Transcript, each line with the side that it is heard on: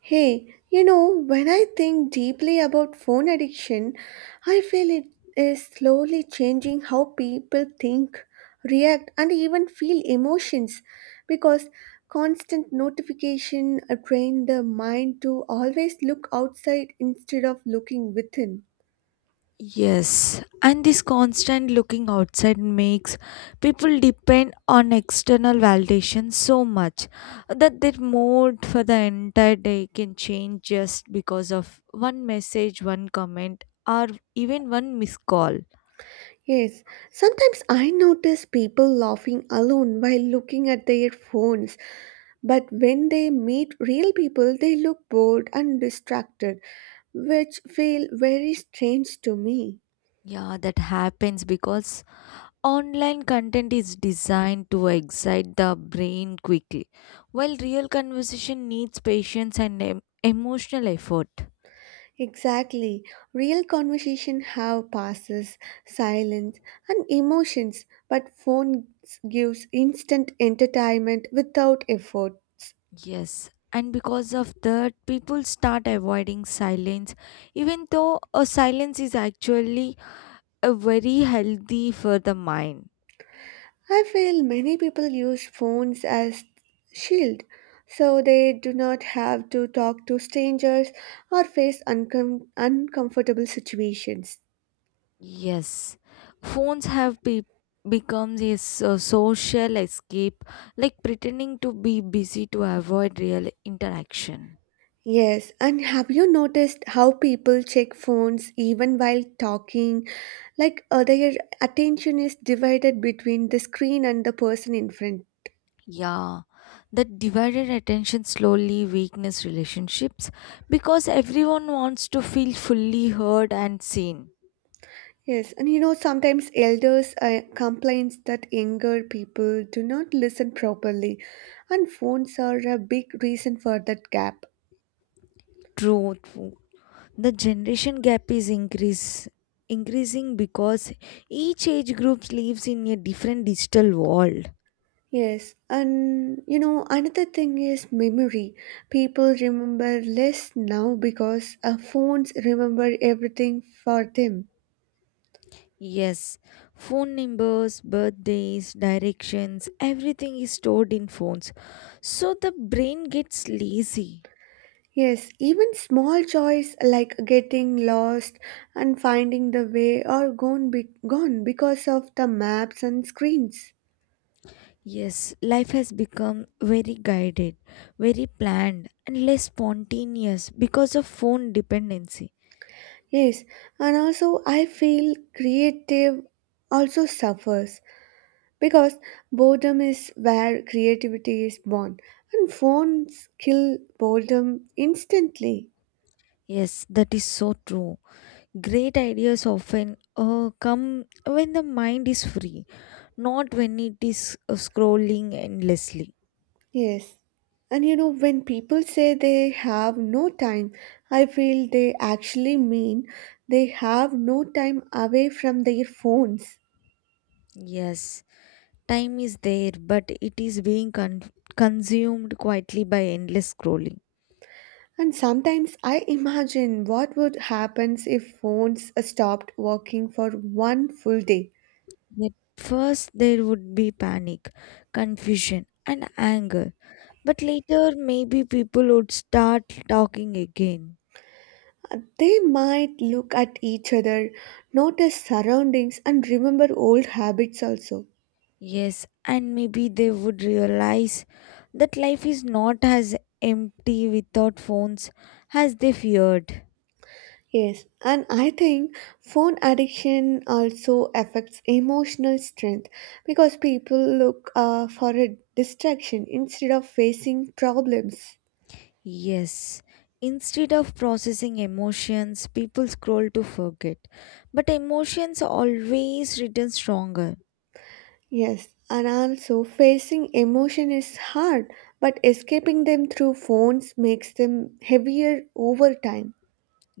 right: Hey, you know, when I think deeply about phone addiction, I feel it is slowly changing how people think, react, and even feel emotions because constant notification train the mind to always look outside instead of looking within.
left: Yes, and this constant looking outside makes people depend on external validation so much that their mood for the entire day can change just because of one message, one comment, or even one missed call.
right: Yes, sometimes I notice people laughing alone while looking at their phones, but when they meet real people, they look bored and distracted, which feel very strange to me.
left: Yeah, that happens because online content is designed to excite the brain quickly, while real conversation needs patience and emotional effort.
right: Exactly. Real conversation have pauses, silence, and emotions, but phones gives instant entertainment without effort.
left: Yes, and because of that, people start avoiding silence, even though a silence is actually a very healthy for the mind.
right: I feel many people use phones as shield so they do not have to talk to strangers or face uncomfortable situations.
left: Yes, phones have become a social escape, like pretending to be busy to avoid real interaction.
right: Yes, and have you noticed how people check phones even while talking? Like their attention is divided between the screen and the person in front.
left: Yeah, that divided attention slowly weakens relationships because everyone wants to feel fully heard and seen.
right: Yes, and you know, sometimes elders complains that younger people do not listen properly, and phones are a big reason for that gap.
left: True, true. The generation gap is increasing because each age group lives in a different digital world.
right: Yes, and you know, another thing is memory. People remember less now because phones remember everything for them.
left: Yes, phone numbers, birthdays, directions, everything is stored in phones. So the brain gets lazy.
right: Yes, even small joys like getting lost and finding the way are gone, gone because of the maps and screens.
left: Yes, life has become very guided, very planned, and less spontaneous because of phone dependency.
right: Yes, and also I feel creative also suffers because boredom is where creativity is born, and phones kill boredom instantly.
left: Yes, that is so true. Great ideas often come when the mind is free, not when it is scrolling endlessly.
right: Yes, and you know, when people say they have no time, I feel they actually mean they have no time away from their phones.
left: Yes, time is there, but it is being consumed quietly by endless scrolling.
right: And sometimes I imagine what would happen if phones stopped working for one full day.
left: Yet first, there would be panic, confusion, and anger. But later, maybe people would start talking again.
right: They might look at each other, notice surroundings, and remember old habits also.
left: Yes, and maybe they would realize that life is not as empty without phones as they feared.
right: Yes, and I think phone addiction also affects emotional strength because people look for a distraction instead of facing problems.
left: Yes, instead of processing emotions, people scroll to forget. But emotions always return stronger.
right: Yes, and also facing emotion is hard, but escaping them through phones makes them heavier over time.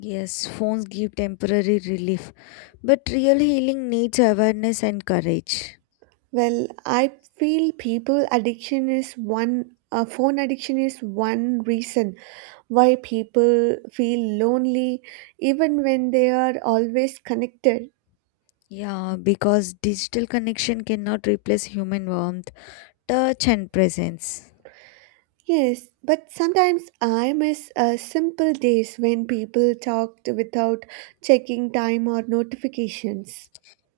left: Yes, phones give temporary relief, but real healing needs awareness and courage.
right: Well, I feel people addiction is one, phone addiction is one reason why people feel lonely even when they are always connected.
left: Yeah, because digital connection cannot replace human warmth, touch, and presence.
right: Yes, but sometimes I miss simple days when people talked without checking time or notifications.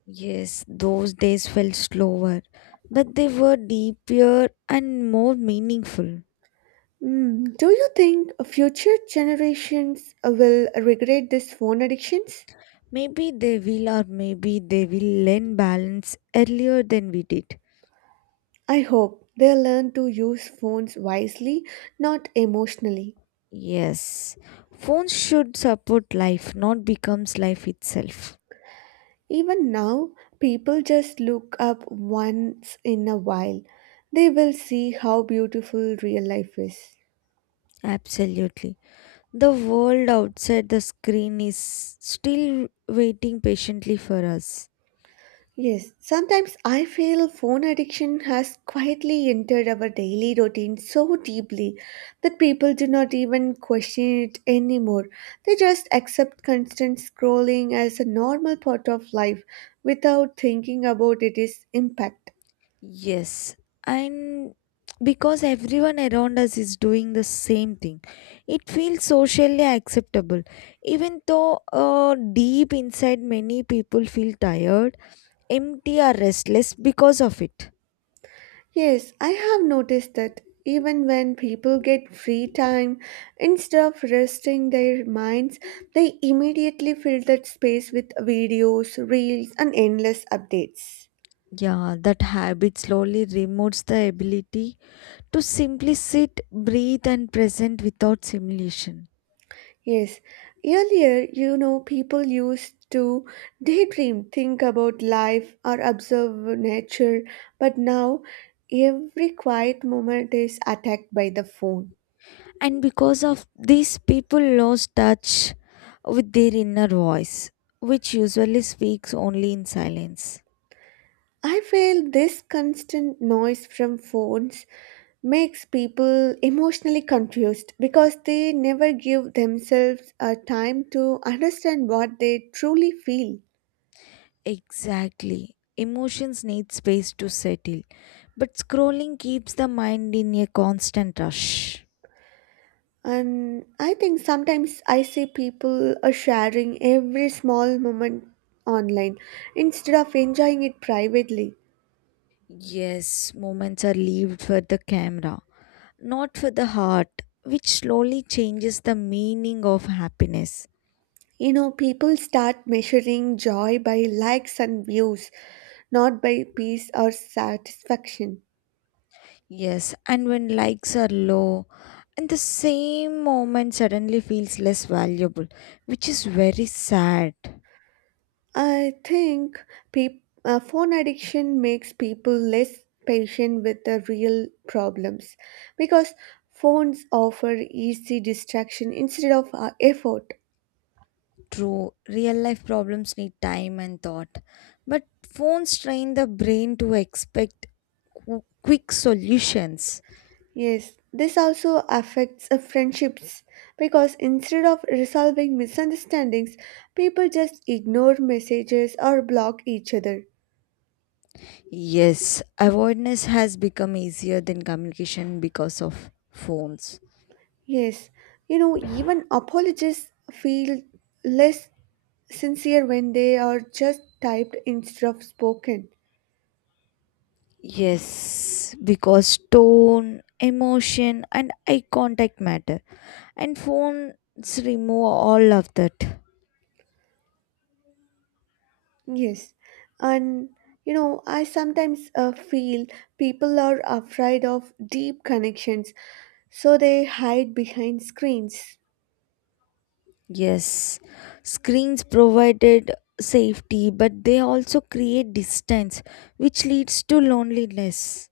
left: Yes, those days felt slower, but they were deeper and more meaningful.
right: Mm, do you think future generations will regret this phone addictions?
left: Maybe they will, or maybe they will lend balance earlier than we did.
right: I hope they learn to use phones wisely, not emotionally.
left: Yes, phones should support life, not becomes life itself.
right: Even now, people just look up once in a while. They will see how beautiful real life is.
left: Absolutely. The world outside the screen is still waiting patiently for us.
right: Yes, sometimes I feel phone addiction has quietly entered our daily routine so deeply that people do not even question it anymore. They just accept constant scrolling as a normal part of life without thinking about its impact.
left: Yes, and because everyone around us is doing the same thing, it feels socially acceptable. Even though deep inside, many people feel tired, empty, or restless because of it.
right: Yes, I have noticed that even when people get free time, instead of resting their minds, they immediately fill that space with videos, reels, and endless updates.
left: Yeah, that habit slowly removes the ability to simply sit, breathe, and present without simulation.
right: Yes, earlier, you know, people used to daydream, think about life, or observe nature, but now every quiet moment is attacked by the phone.
left: And because of this, people lost touch with their inner voice, which usually speaks only in silence.
right: I feel this constant noise from phones makes people emotionally confused because they never give themselves a time to understand what they truly feel.
left: Exactly, emotions need space to settle, but scrolling keeps the mind in a constant rush.
right: And I think sometimes I see people are sharing every small moment online instead of enjoying it privately.
left: Yes, moments are lived for the camera, not for the heart, which slowly changes the meaning of happiness.
right: You know, people start measuring joy by likes and views, not by peace or satisfaction.
left: Yes, and when likes are low, and the same moment suddenly feels less valuable, which is very sad.
right: I think peop phone addiction makes people less patient with the real problems because phones offer easy distraction instead of effort.
left: True, real life problems need time and thought, but phones train the brain to expect quick solutions.
right: Yes, this also affects friendships because instead of resolving misunderstandings, people just ignore messages or block each other.
left: Yes, avoidance has become easier than communication because of phones.
right: Yes, you know, even apologists feel less sincere when they are just typed instead of spoken.
left: Yes, because tone, emotion, and eye contact matter, and phones remove all of that.
right: Yes, and you know, I sometimes feel people are afraid of deep connections, so they hide behind screens.
left: Yes, screens provided safety, but they also create distance, which leads to loneliness.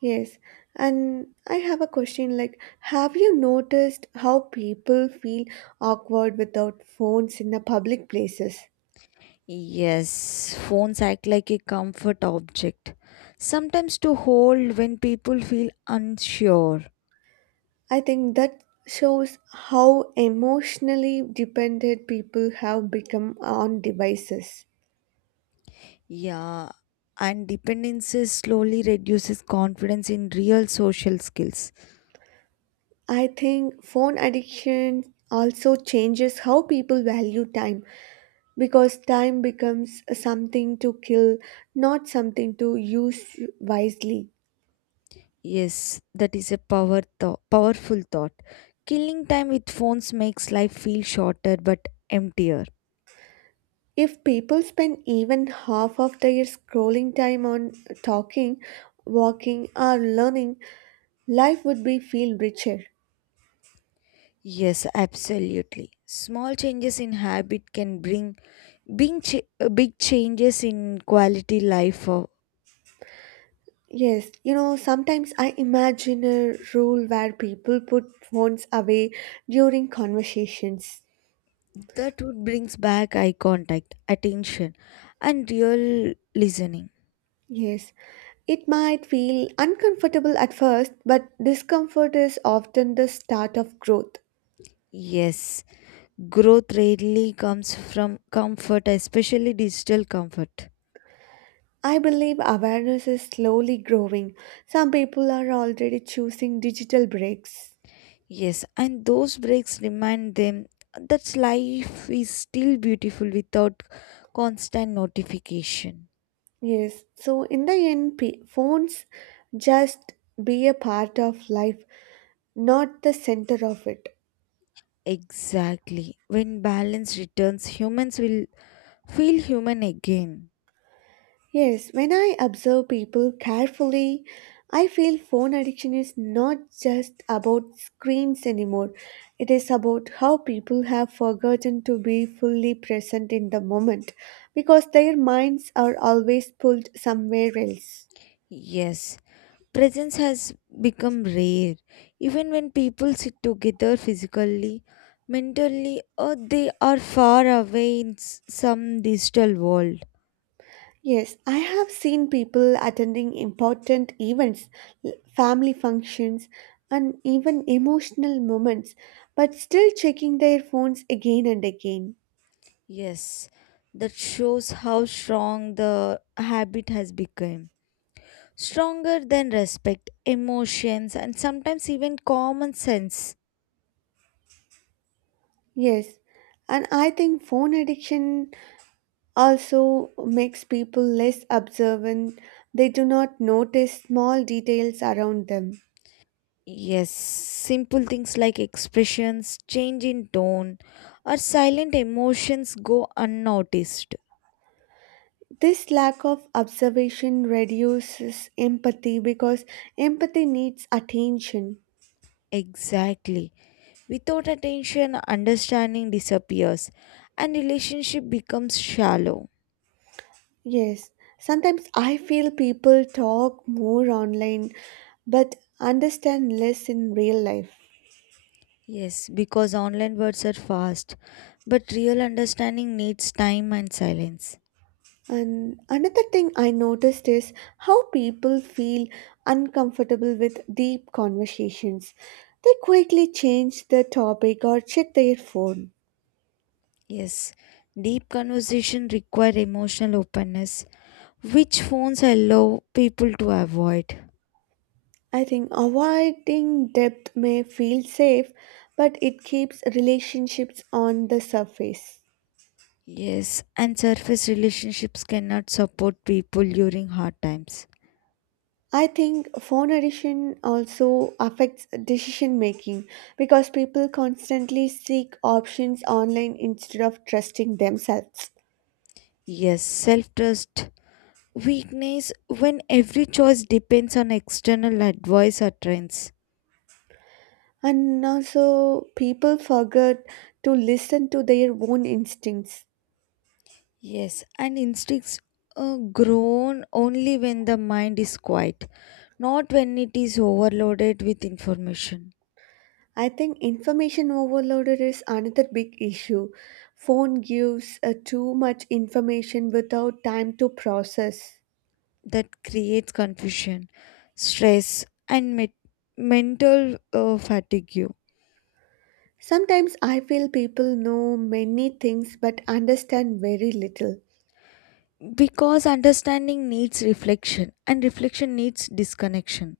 right: Yes, and I have a question like, have you noticed how people feel awkward without phones in the public places?
left: Yes, phones act like a comfort object, sometimes to hold when people feel unsure.
right: I think that shows how emotionally dependent people have become on devices.
left: Yeah, and dependencies slowly reduces confidence in real social skills.
right: I think phone addiction also changes how people value time because time becomes something to kill, not something to use wisely.
left: Yes, that is a power thought, powerful thought. Killing time with phones makes life feel shorter but emptier.
right: If people spend even half of their scrolling time on talking, walking, or learning, life would be feel richer.
left: Yes, absolutely. Small changes in habit can bring big changes in quality life.
right: Yes, you know, sometimes I imagine a rule where people put phones away during conversations.
left: That would brings back eye contact, attention, and real listening.
right: Yes, it might feel uncomfortable at first, but discomfort is often the start of growth.
left: Yes, growth rarely comes from comfort, especially digital comfort.
right: I believe awareness is slowly growing. Some people are already choosing digital breaks.
left: Yes, and those breaks remind them that life is still beautiful without constant notification.
right: Yes, so in the end, phones just be a part of life, not the center of it.
left: Exactly. When balance returns, humans will feel human again.
right: Yes, when I observe people carefully, I feel phone addiction is not just about screens anymore. It is about how people have forgotten to be fully present in the moment because their minds are always pulled somewhere else.
left: Yes, presence has become rare. Even when people sit together physically, mentally, or they are far away in some digital world.
right: Yes, I have seen people attending important events, family functions, and even emotional moments, but still checking their phones again and again.
left: Yes, that shows how strong the habit has become. Stronger than respect, emotions, and sometimes even common sense.
right: Yes, and I think phone addiction also makes people less observant. They do not notice small details around them.
left: Yes, simple things like expressions, change in tone, or silent emotions go unnoticed.
right: This lack of observation reduces empathy because empathy needs attention.
left: Exactly. Without attention, understanding disappears and relationship becomes shallow.
right: Yes, sometimes I feel people talk more online but understand less in real life.
left: Yes, because online words are fast, but real understanding needs time and silence.
right: And another thing I noticed is how people feel uncomfortable with deep conversations. They quickly change the topic or check their phone.
left: Yes, deep conversation require emotional openness, which phones allow people to avoid.
right: I think avoiding depth may feel safe, but it keeps relationships on the surface.
left: Yes, and surface relationships cannot support people during hard times.
right: I think phone addiction also affects decision making because people constantly seek options online instead of trusting themselves.
left: Yes, self trust weakness when every choice depends on external advice or trends.
right: And also, people forget to listen to their own instincts.
left: Yes, and instincts grown only when the mind is quiet, not when it is overloaded with information.
right: I think information overload is another big issue. Phone gives too much information without time to process.
left: That creates confusion, stress, and mental fatigue.
right: Sometimes I feel people know many things but understand very little.
left: Because understanding needs reflection, and reflection needs disconnection.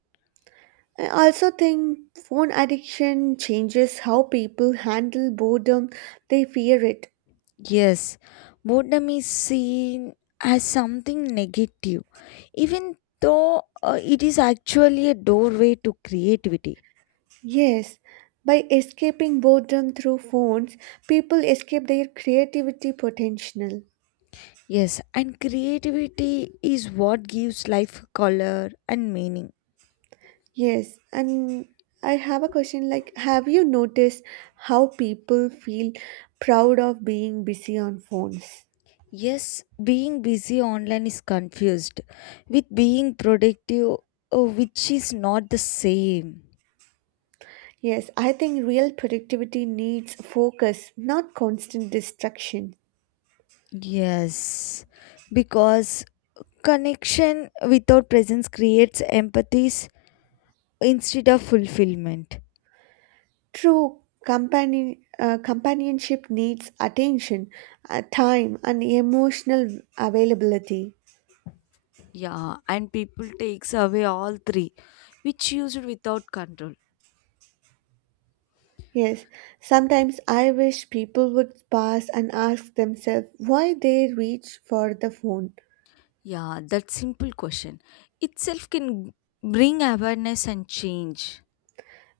right: I also think phone addiction changes how people handle boredom. They fear it.
left: Yes, boredom is seen as something negative, even though it is actually a doorway to creativity.
right: Yes, by escaping boredom through phones, people escape their creativity potential.
left: Yes, and creativity is what gives life color and meaning.
right: Yes, and I have a question like, have you noticed how people feel proud of being busy on phones?
left: Yes, being busy online is confused with being productive, which is not the same.
right: Yes, I think real productivity needs focus, not constant distraction.
left: Yes, because connection without presence creates empathies instead of fulfillment.
right: True companionship needs attention, time, and emotional availability.
left: Yeah, and people takes away all three, which used without control.
right: Yes, sometimes I wish people would pause and ask themselves why they reach for the phone.
left: Yeah, that simple question itself can bring awareness and change.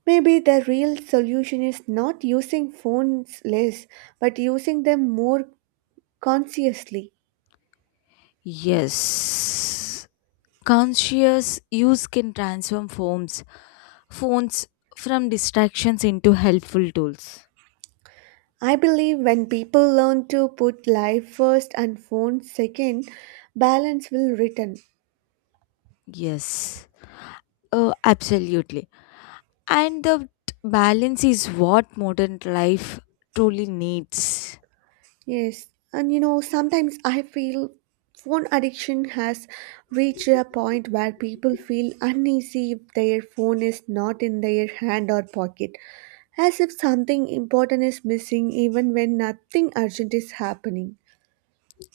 right: Maybe the real solution is not using phones less, but using them more consciously.
left: Yes. Conscious use can transform phones from distractions into helpful tools.
right: I believe when people learn to put life first and phone second, balance will return.
left: Yes. Oh, absolutely. And the balance is what modern life truly needs.
right: Yes, and you know, sometimes I feel phone addiction has reached a point where people feel uneasy if their phone is not in their hand or pocket, as if something important is missing even when nothing urgent is happening.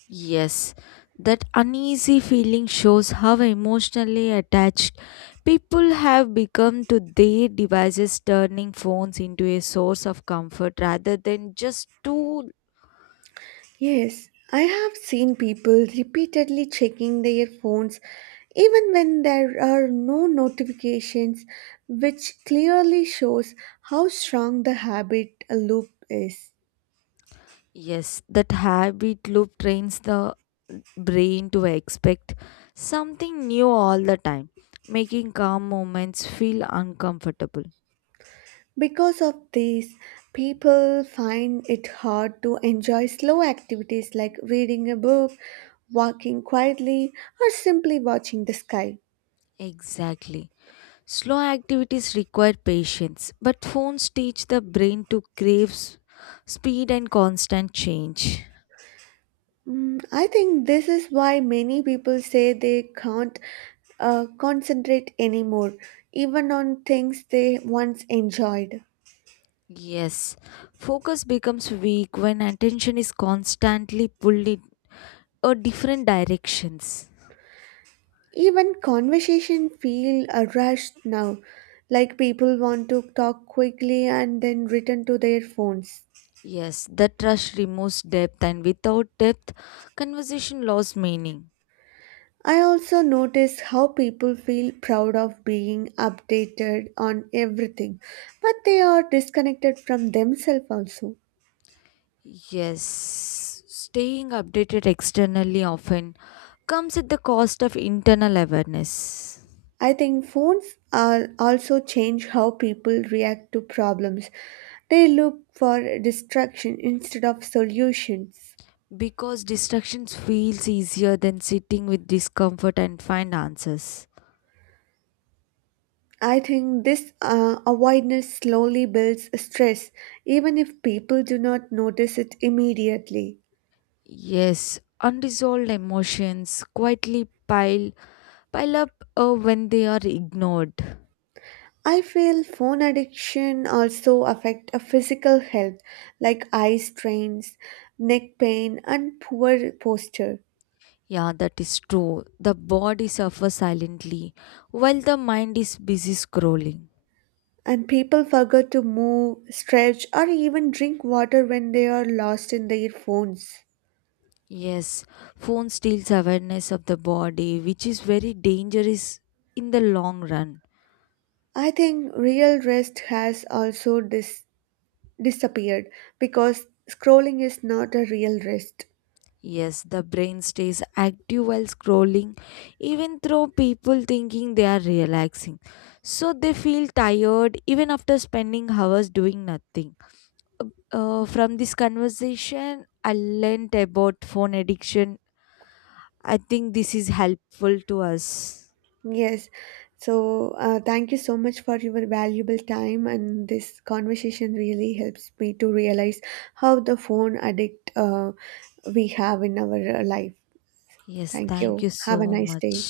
left: Yes, that uneasy feeling shows how emotionally attached people have become to their devices, turning phones into a source of comfort rather than just tool.
right: Yes, I have seen people repeatedly checking their phones even when there are no notifications, which clearly shows how strong the habit loop is.
left: Yes, that habit loop trains the brain to expect something new all the time, making calm moments feel uncomfortable.
right: Because of this, people find it hard to enjoy slow activities like reading a book, walking quietly, or simply watching the sky.
left: Exactly. Slow activities require patience, but phones teach the brain to crave speed and constant change.
right: Mm, I think this is why many people say they can't concentrate anymore, even on things they once enjoyed.
left: Yes, focus becomes weak when attention is constantly pulled in a different directions.
right: Even conversation feel rushed now, like people want to talk quickly and then return to their phones.
left: Yes, the rush removes depth, and without depth, conversation lost meaning.
right: I also notice how people feel proud of being updated on everything, but they are disconnected from themselves also.
left: Yes, staying updated externally often comes at the cost of internal awareness.
right: I think phones are also change how people react to problems. They look for distraction instead of solutions.
left: Because distractions feels easier than sitting with discomfort and find answers.
right: I think this avoidance slowly builds stress, even if people do not notice it immediately.
left: Yes, unresolved emotions quietly pile up when they are ignored.
right: I feel phone addiction also affect a physical health like eye strains, neck pain and poor posture.
left: Yeah, that is true. The body suffers silently while the mind is busy scrolling.
right: And people forget to move, stretch or even drink water when they are lost in their phones.
left: Yes, phone steals awareness of the body, which is very dangerous in the long run.
right: I think real rest has also disappeared because scrolling is not a real rest.
left: Yes, the brain stays active while scrolling, even though people thinking they are relaxing. So they feel tired even after spending hours doing nothing. Uh, from this conversation, I learned about phone addiction. I think this is helpful to us.
right: Yes. So, thank you so much for your valuable time, and this conversation really helps me to realize how the phone addict we have in our life.
left: Yes,
right: Thank
left: thank
right: you.
left: you
right: Have a
left: so
right: nice
left: much.
right: day.